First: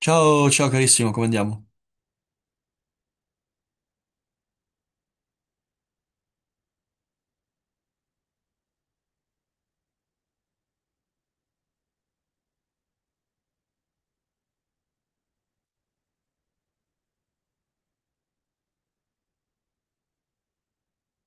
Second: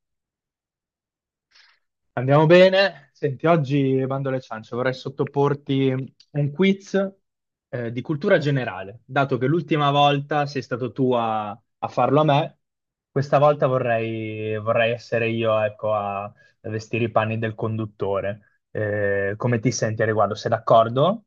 Ciao, ciao carissimo, come andiamo? Andiamo bene. Senti, oggi bando alle ciance, vorrei sottoporti un quiz di cultura generale. Dato che l'ultima volta sei stato tu a farlo a me, questa volta vorrei essere io, ecco, a vestire i panni del conduttore. Come ti senti a riguardo? Sei d'accordo?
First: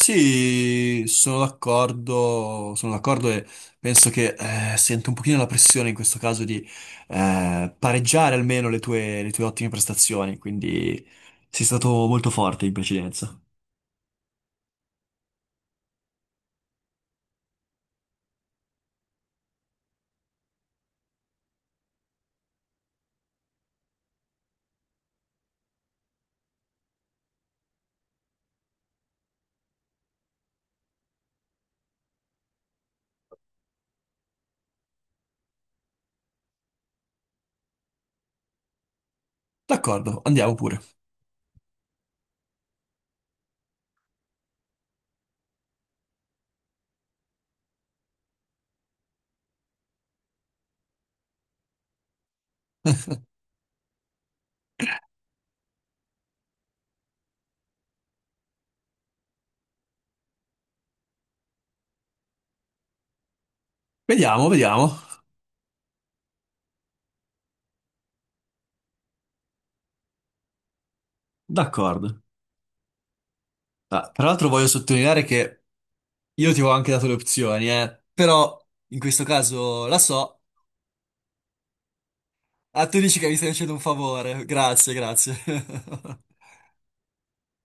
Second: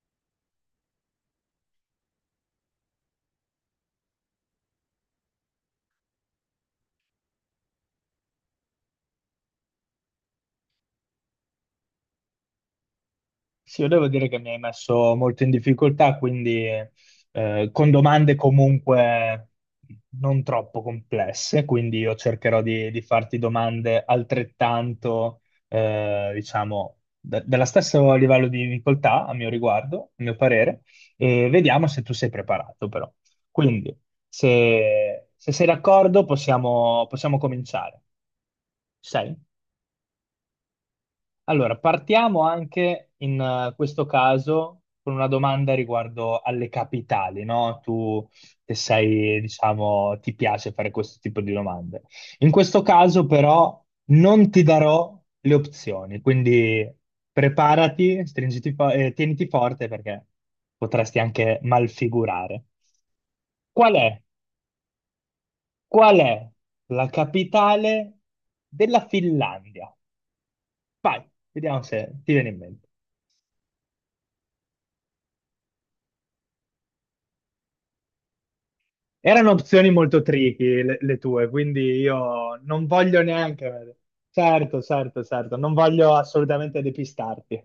Sì, sono d'accordo e penso che sento un pochino la pressione in questo caso di pareggiare almeno le tue ottime prestazioni, quindi sei stato molto forte in precedenza. Sì, io devo dire che mi hai messo molto in difficoltà, quindi con domande comunque non troppo complesse, quindi io cercherò di farti domande altrettanto, diciamo, dello stesso livello di difficoltà a mio riguardo, a mio parere, e vediamo se tu sei preparato però. Quindi, se sei d'accordo, possiamo cominciare. Ci sei? D'accordo, andiamo pure. Allora, partiamo anche in questo caso con una domanda riguardo alle capitali, no? Tu che sei, diciamo, ti piace fare questo tipo di domande. In questo caso però non ti darò le opzioni, quindi preparati, stringiti tieniti forte perché potresti anche malfigurare. Qual è, Vediamo, vediamo. qual è la capitale della Finlandia? Vai, vediamo se D'accordo. ti viene in mente. Ah, tra l'altro voglio sottolineare che io ti avevo anche dato le opzioni, però in questo Erano caso opzioni la molto so. tricky le tue, quindi io non Ah, tu dici voglio che mi stai facendo un neanche... favore, Certo, grazie, certo, grazie. certo, non voglio assolutamente depistarti.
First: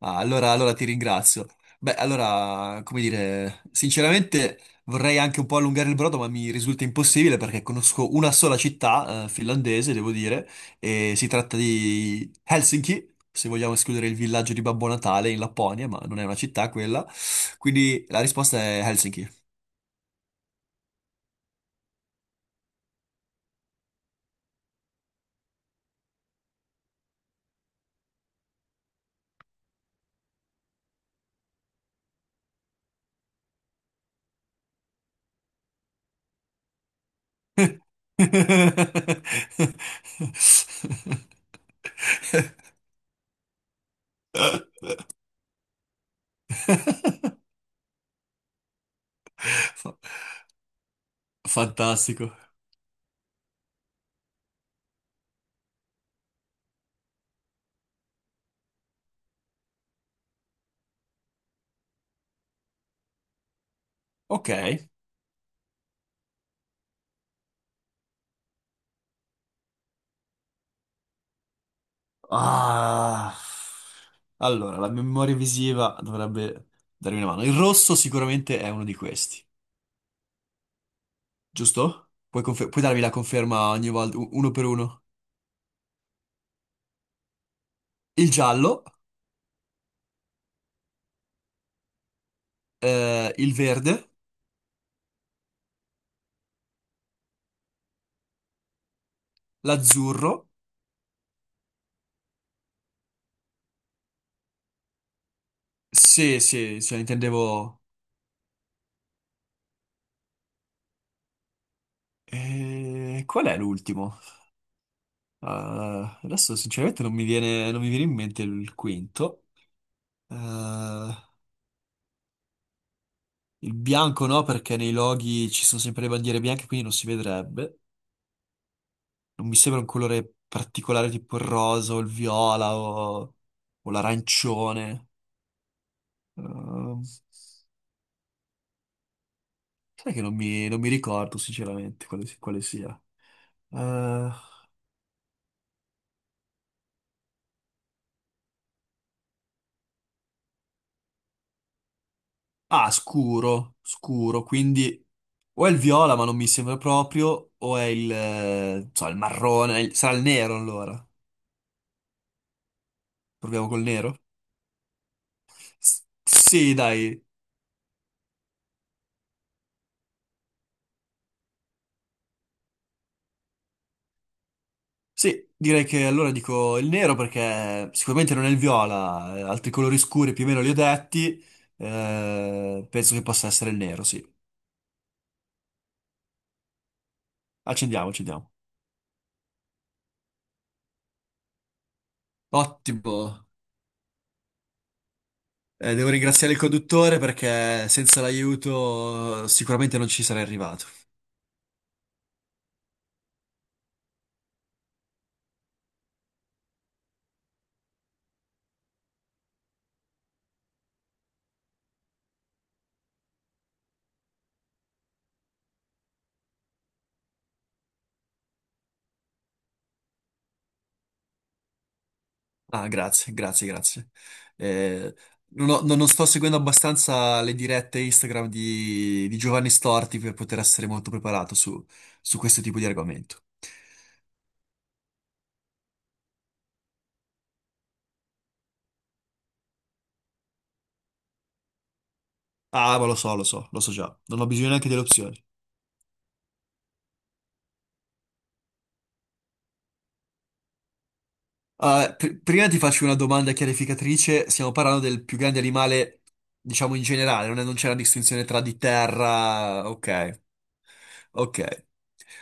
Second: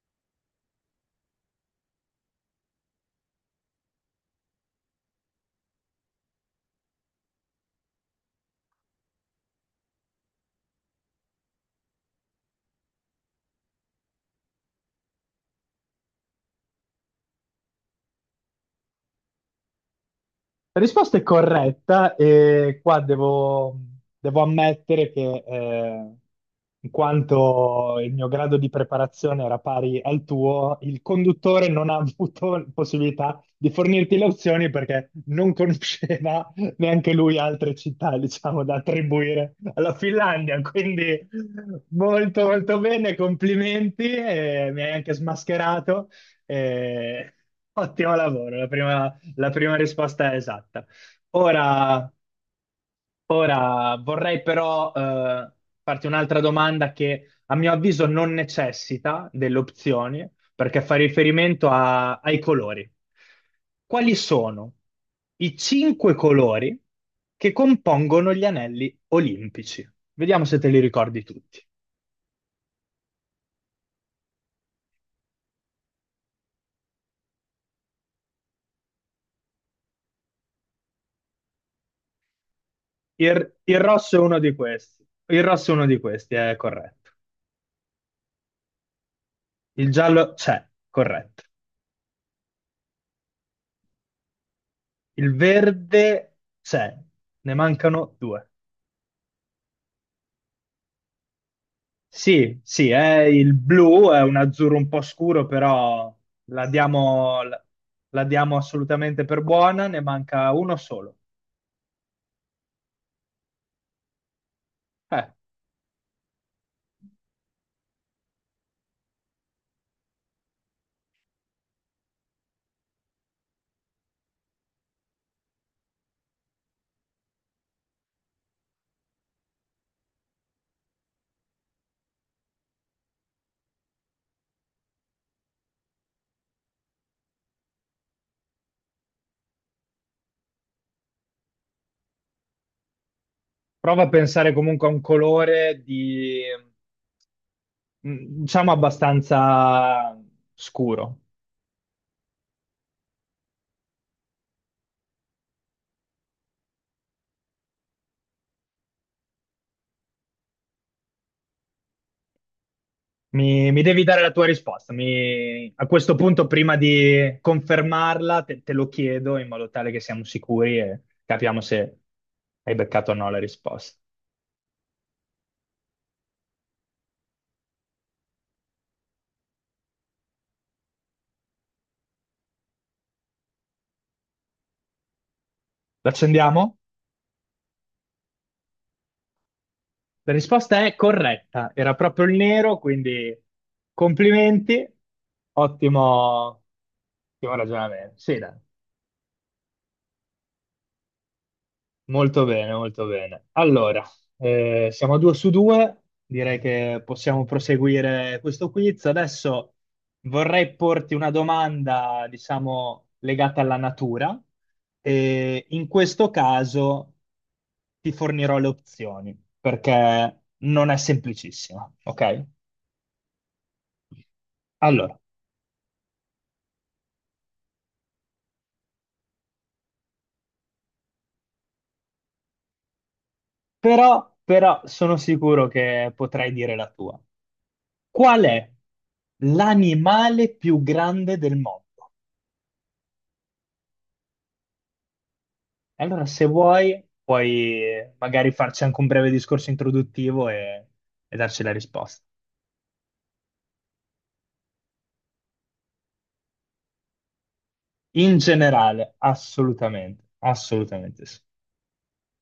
Ah, allora, allora ti ringrazio. Beh, allora, come dire, sinceramente vorrei anche un po' allungare il brodo, ma mi risulta impossibile perché conosco una sola città, finlandese, devo dire, e si tratta di Helsinki, se vogliamo escludere il villaggio di Babbo Natale in Lapponia, ma non è una città quella. Quindi la risposta è Helsinki. La risposta è corretta e qua devo ammettere che in quanto il mio grado di preparazione era pari al tuo, il conduttore non ha avuto possibilità di fornirti le opzioni perché non conosceva neanche lui altre città, diciamo, da attribuire alla Finlandia. Quindi molto molto bene, complimenti, e mi hai anche smascherato. e Ottimo lavoro, la prima Fa- risposta è esatta. Ora, Fantastico. Vorrei però farti un'altra domanda che a mio avviso non necessita delle opzioni, perché fa riferimento ai colori. Quali Ok. sono i cinque colori che compongono gli anelli olimpici? Vediamo se te li ricordi tutti. Ah. Allora, la memoria visiva dovrebbe darmi una mano. Il rosso sicuramente è uno di questi, giusto? Puoi, puoi darmi la Il, conferma il ogni rosso volta, è uno uno di per uno. questi. Il rosso è uno di questi, è corretto. Il giallo, Il giallo c'è, corretto. Il verde, Il verde c'è, ne mancano due. l'azzurro. Sì, sì, è il blu, è un azzurro un po' scuro, però Sì, la sì, cioè diamo, la intendevo... la diamo assolutamente per buona, ne manca uno solo. Qual è l'ultimo? Eh, Ah, adesso sinceramente non mi viene in mente il quinto. Eh, il bianco no, perché nei loghi ci sono sempre le bandiere bianche, quindi non si vedrebbe. Non mi sembra un colore particolare tipo il rosa o il viola o l'arancione. Ehm, sai che non mi ricordo sinceramente quale, quale sia. Prova a Eh, pensare comunque a un colore di, diciamo, abbastanza scuro. ah, scuro, scuro, quindi o è il viola ma non mi sembra proprio, o è il, non so, il marrone, sarà il nero allora. Proviamo Mi col devi nero? dare la tua risposta. A questo punto, Sì, prima dai, di confermarla, te lo chiedo in modo tale che siamo sicuri e capiamo se hai beccato o no la risposta. sì, direi che allora dico il nero perché sicuramente non è il viola, altri colori scuri più o meno li ho detti, penso che possa essere il nero, sì. L'accendiamo? Accendiamo, accendiamo. La risposta è corretta. Era proprio il nero, Ottimo. quindi complimenti. Devo ringraziare il Ottimo, conduttore ottimo perché ragionamento. senza Sì, dai. l'aiuto sicuramente non ci sarei arrivato. Molto bene, molto bene. Allora, siamo a due su due, direi che possiamo proseguire questo quiz. Adesso vorrei porti una domanda, diciamo, legata alla natura e in questo caso ti fornirò le opzioni perché non è semplicissima, ok? Ah, grazie, grazie, grazie. Eh, Allora, non ho- non- non sto seguendo abbastanza le dirette Instagram di Giovanni Storti per poter essere molto preparato su, su questo tipo di argomento. però sono sicuro che potrai dire la tua. Qual è l'animale più grande del mondo? Ah, ma lo so, lo so, lo so già. Non ho bisogno neanche delle opzioni. E allora, se vuoi, puoi magari farci anche un breve discorso introduttivo e darci la Ah, risposta. Prima ti faccio una domanda chiarificatrice. Stiamo parlando del più grande animale, diciamo in generale, non c'è una In distinzione tra di generale, terra. assolutamente, Ok, assolutamente sì. ok.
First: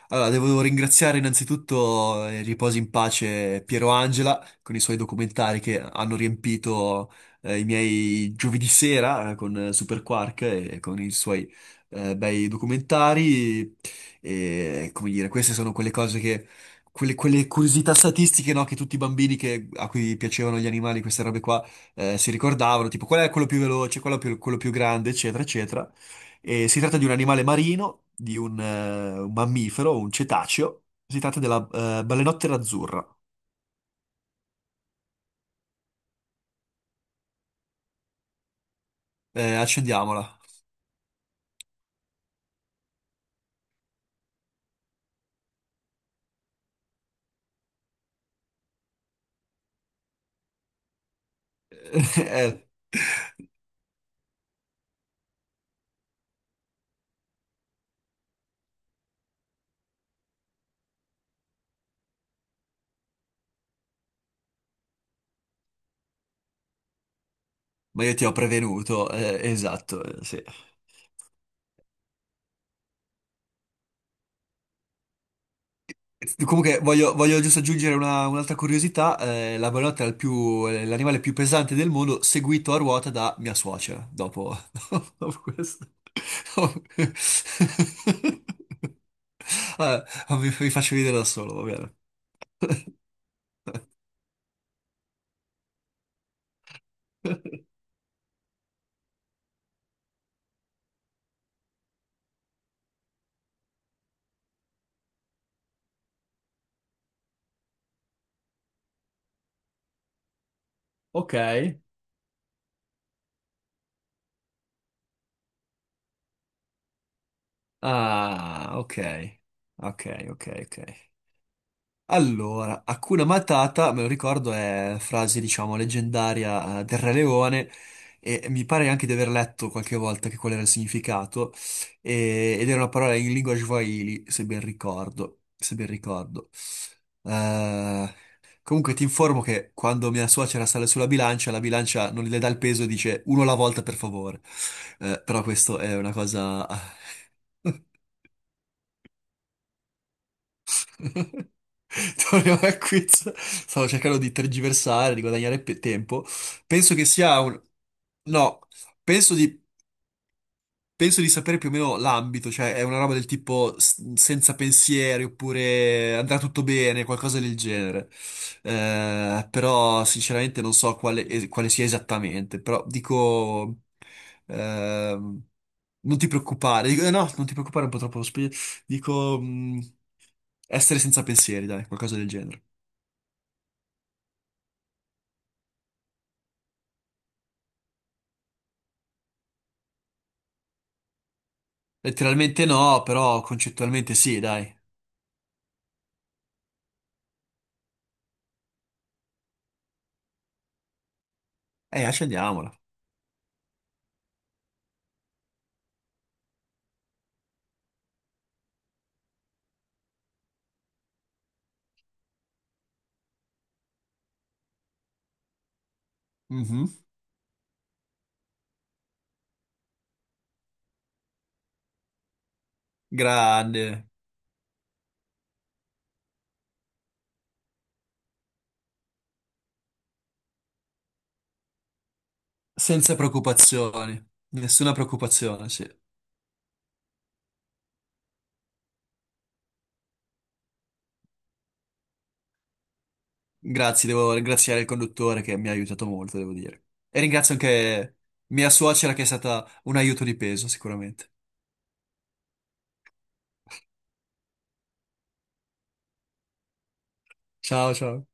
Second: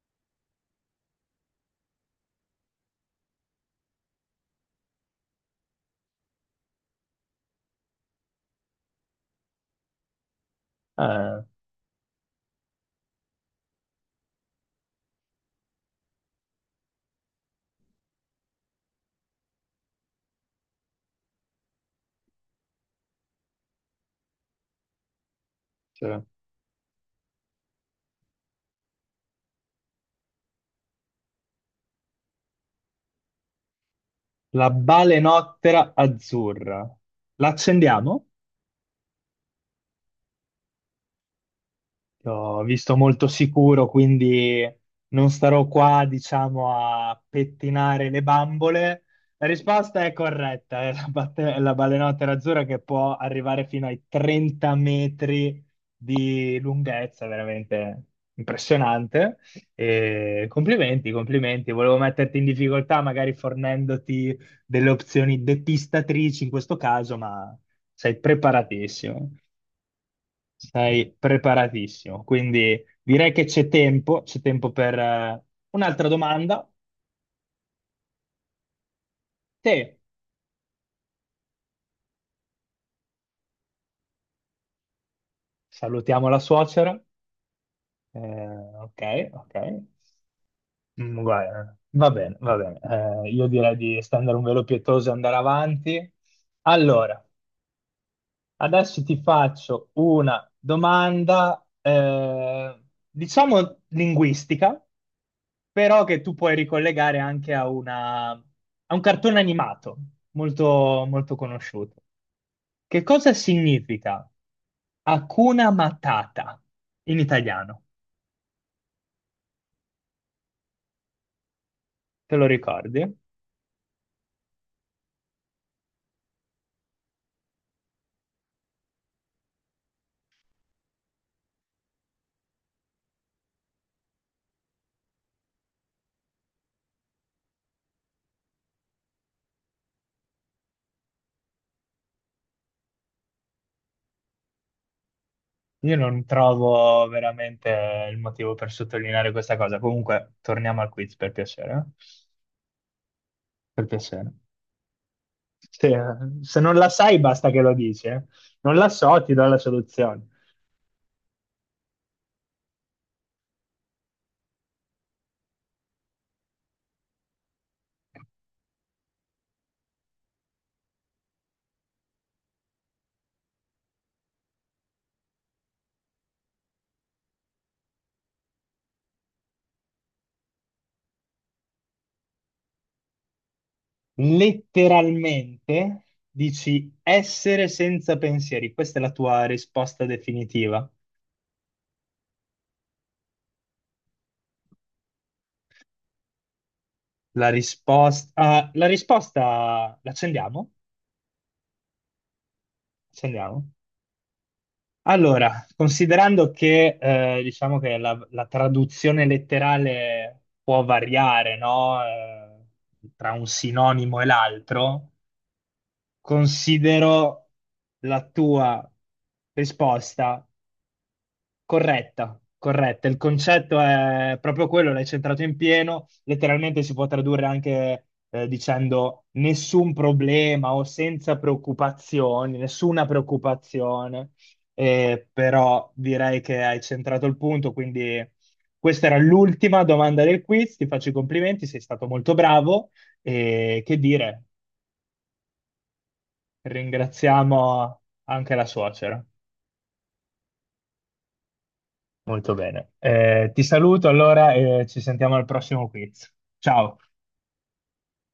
Allora, devo ringraziare innanzitutto, riposi in pace, Piero Angela con i suoi documentari che hanno riempito i miei giovedì sera con Super Quark e con i Eh, suoi bei documentari. E, come dire, queste sono quelle cose che, quelle, quelle curiosità statistiche, no, che tutti i bambini a cui piacevano gli animali, queste robe qua, si ricordavano, tipo qual è quello più veloce, quello più grande, eccetera, eccetera. Cioè, E si tratta di un animale marino, di un mammifero, un cetaceo. Si tratta della balenottera azzurra. la balenottera azzurra, l'accendiamo? Accendiamola. Ti ho visto molto sicuro, quindi non starò qua, diciamo, a pettinare le bambole. La risposta è corretta, è la balenottera Eh, azzurra che può arrivare fino ai 30 metri di lunghezza, veramente impressionante. E complimenti, complimenti. Volevo metterti in difficoltà, magari fornendoti delle opzioni depistatrici in questo caso, ma ma io sei ti ho prevenuto, preparatissimo. Esatto, sì. Sei preparatissimo, quindi direi che c'è tempo per un'altra domanda. Comunque voglio, voglio giusto aggiungere un'altra curiosità, la Te, balenottera è è l'animale più pesante del mondo, seguito a ruota da mia suocera, dopo, dopo questo. salutiamo la suocera. Ok, ok. Vabbè, mi faccio vedere da solo, Guarda, va bene. va bene, va bene. Io direi di stendere un velo pietoso e andare avanti. Allora, adesso ti faccio una domanda, diciamo linguistica. Però che tu puoi ricollegare anche a un cartone animato molto, Ok. molto conosciuto. Che cosa significa Hakuna Matata in italiano? Ah, ok. Ok, ok, ok. Te lo Allora, ricordi? Hakuna Matata, me lo ricordo, è frase, diciamo, leggendaria del Re Leone e mi pare anche di aver letto qualche volta che qual era il significato ed era una parola in lingua swahili, se ben ricordo, se ben ricordo. Eh, Comunque ti informo che quando mia suocera sale sulla bilancia, la bilancia non le dà il peso e dice uno alla volta per favore. Però questo è Io una non cosa... trovo veramente il motivo per sottolineare questa cosa. Comunque, torniamo al quiz per piacere. Eh? Torniamo al quiz. Per Stavo cercando di piacere. tergiversare, di guadagnare Se, tempo. se non la Penso che sai, sia basta che un... lo dici. Eh. No, Non la so, ti penso do la di soluzione. penso di sapere più o meno l'ambito, cioè è una roba del tipo senza pensieri oppure andrà tutto bene, qualcosa del genere. Però sinceramente non so quale, quale sia esattamente, però dico... ehm, non ti preoccupare, dico, no, non ti preoccupare, è un po' troppo... dico... essere senza pensieri, dai, qualcosa del genere. Letteralmente dici essere senza pensieri. Questa è la tua risposta definitiva. Letteralmente no, però concettualmente sì, dai. La risposta l'accendiamo? Accendiamola. Accendiamo. Allora, considerando che diciamo che la traduzione letterale può variare, no? Tra un sinonimo e l'altro, Mhm. considero la tua risposta corretta, corretta. Il concetto Grande. è proprio quello, l'hai centrato in pieno. Letteralmente si può tradurre anche dicendo nessun problema o senza preoccupazioni, nessuna Senza preoccupazioni, preoccupazione. nessuna preoccupazione, sì. Però direi che hai centrato il punto, quindi questa era l'ultima domanda del quiz. Ti faccio i complimenti, sei stato molto bravo e che Grazie, devo dire, ringraziare il conduttore che mi ha aiutato molto, devo dire. E ringrazio ringraziamo anche anche la mia suocera che suocera. è stata un aiuto di peso, sicuramente. Molto bene. Ti saluto allora e ci sentiamo al prossimo quiz. Ciao. Ciao, ciao.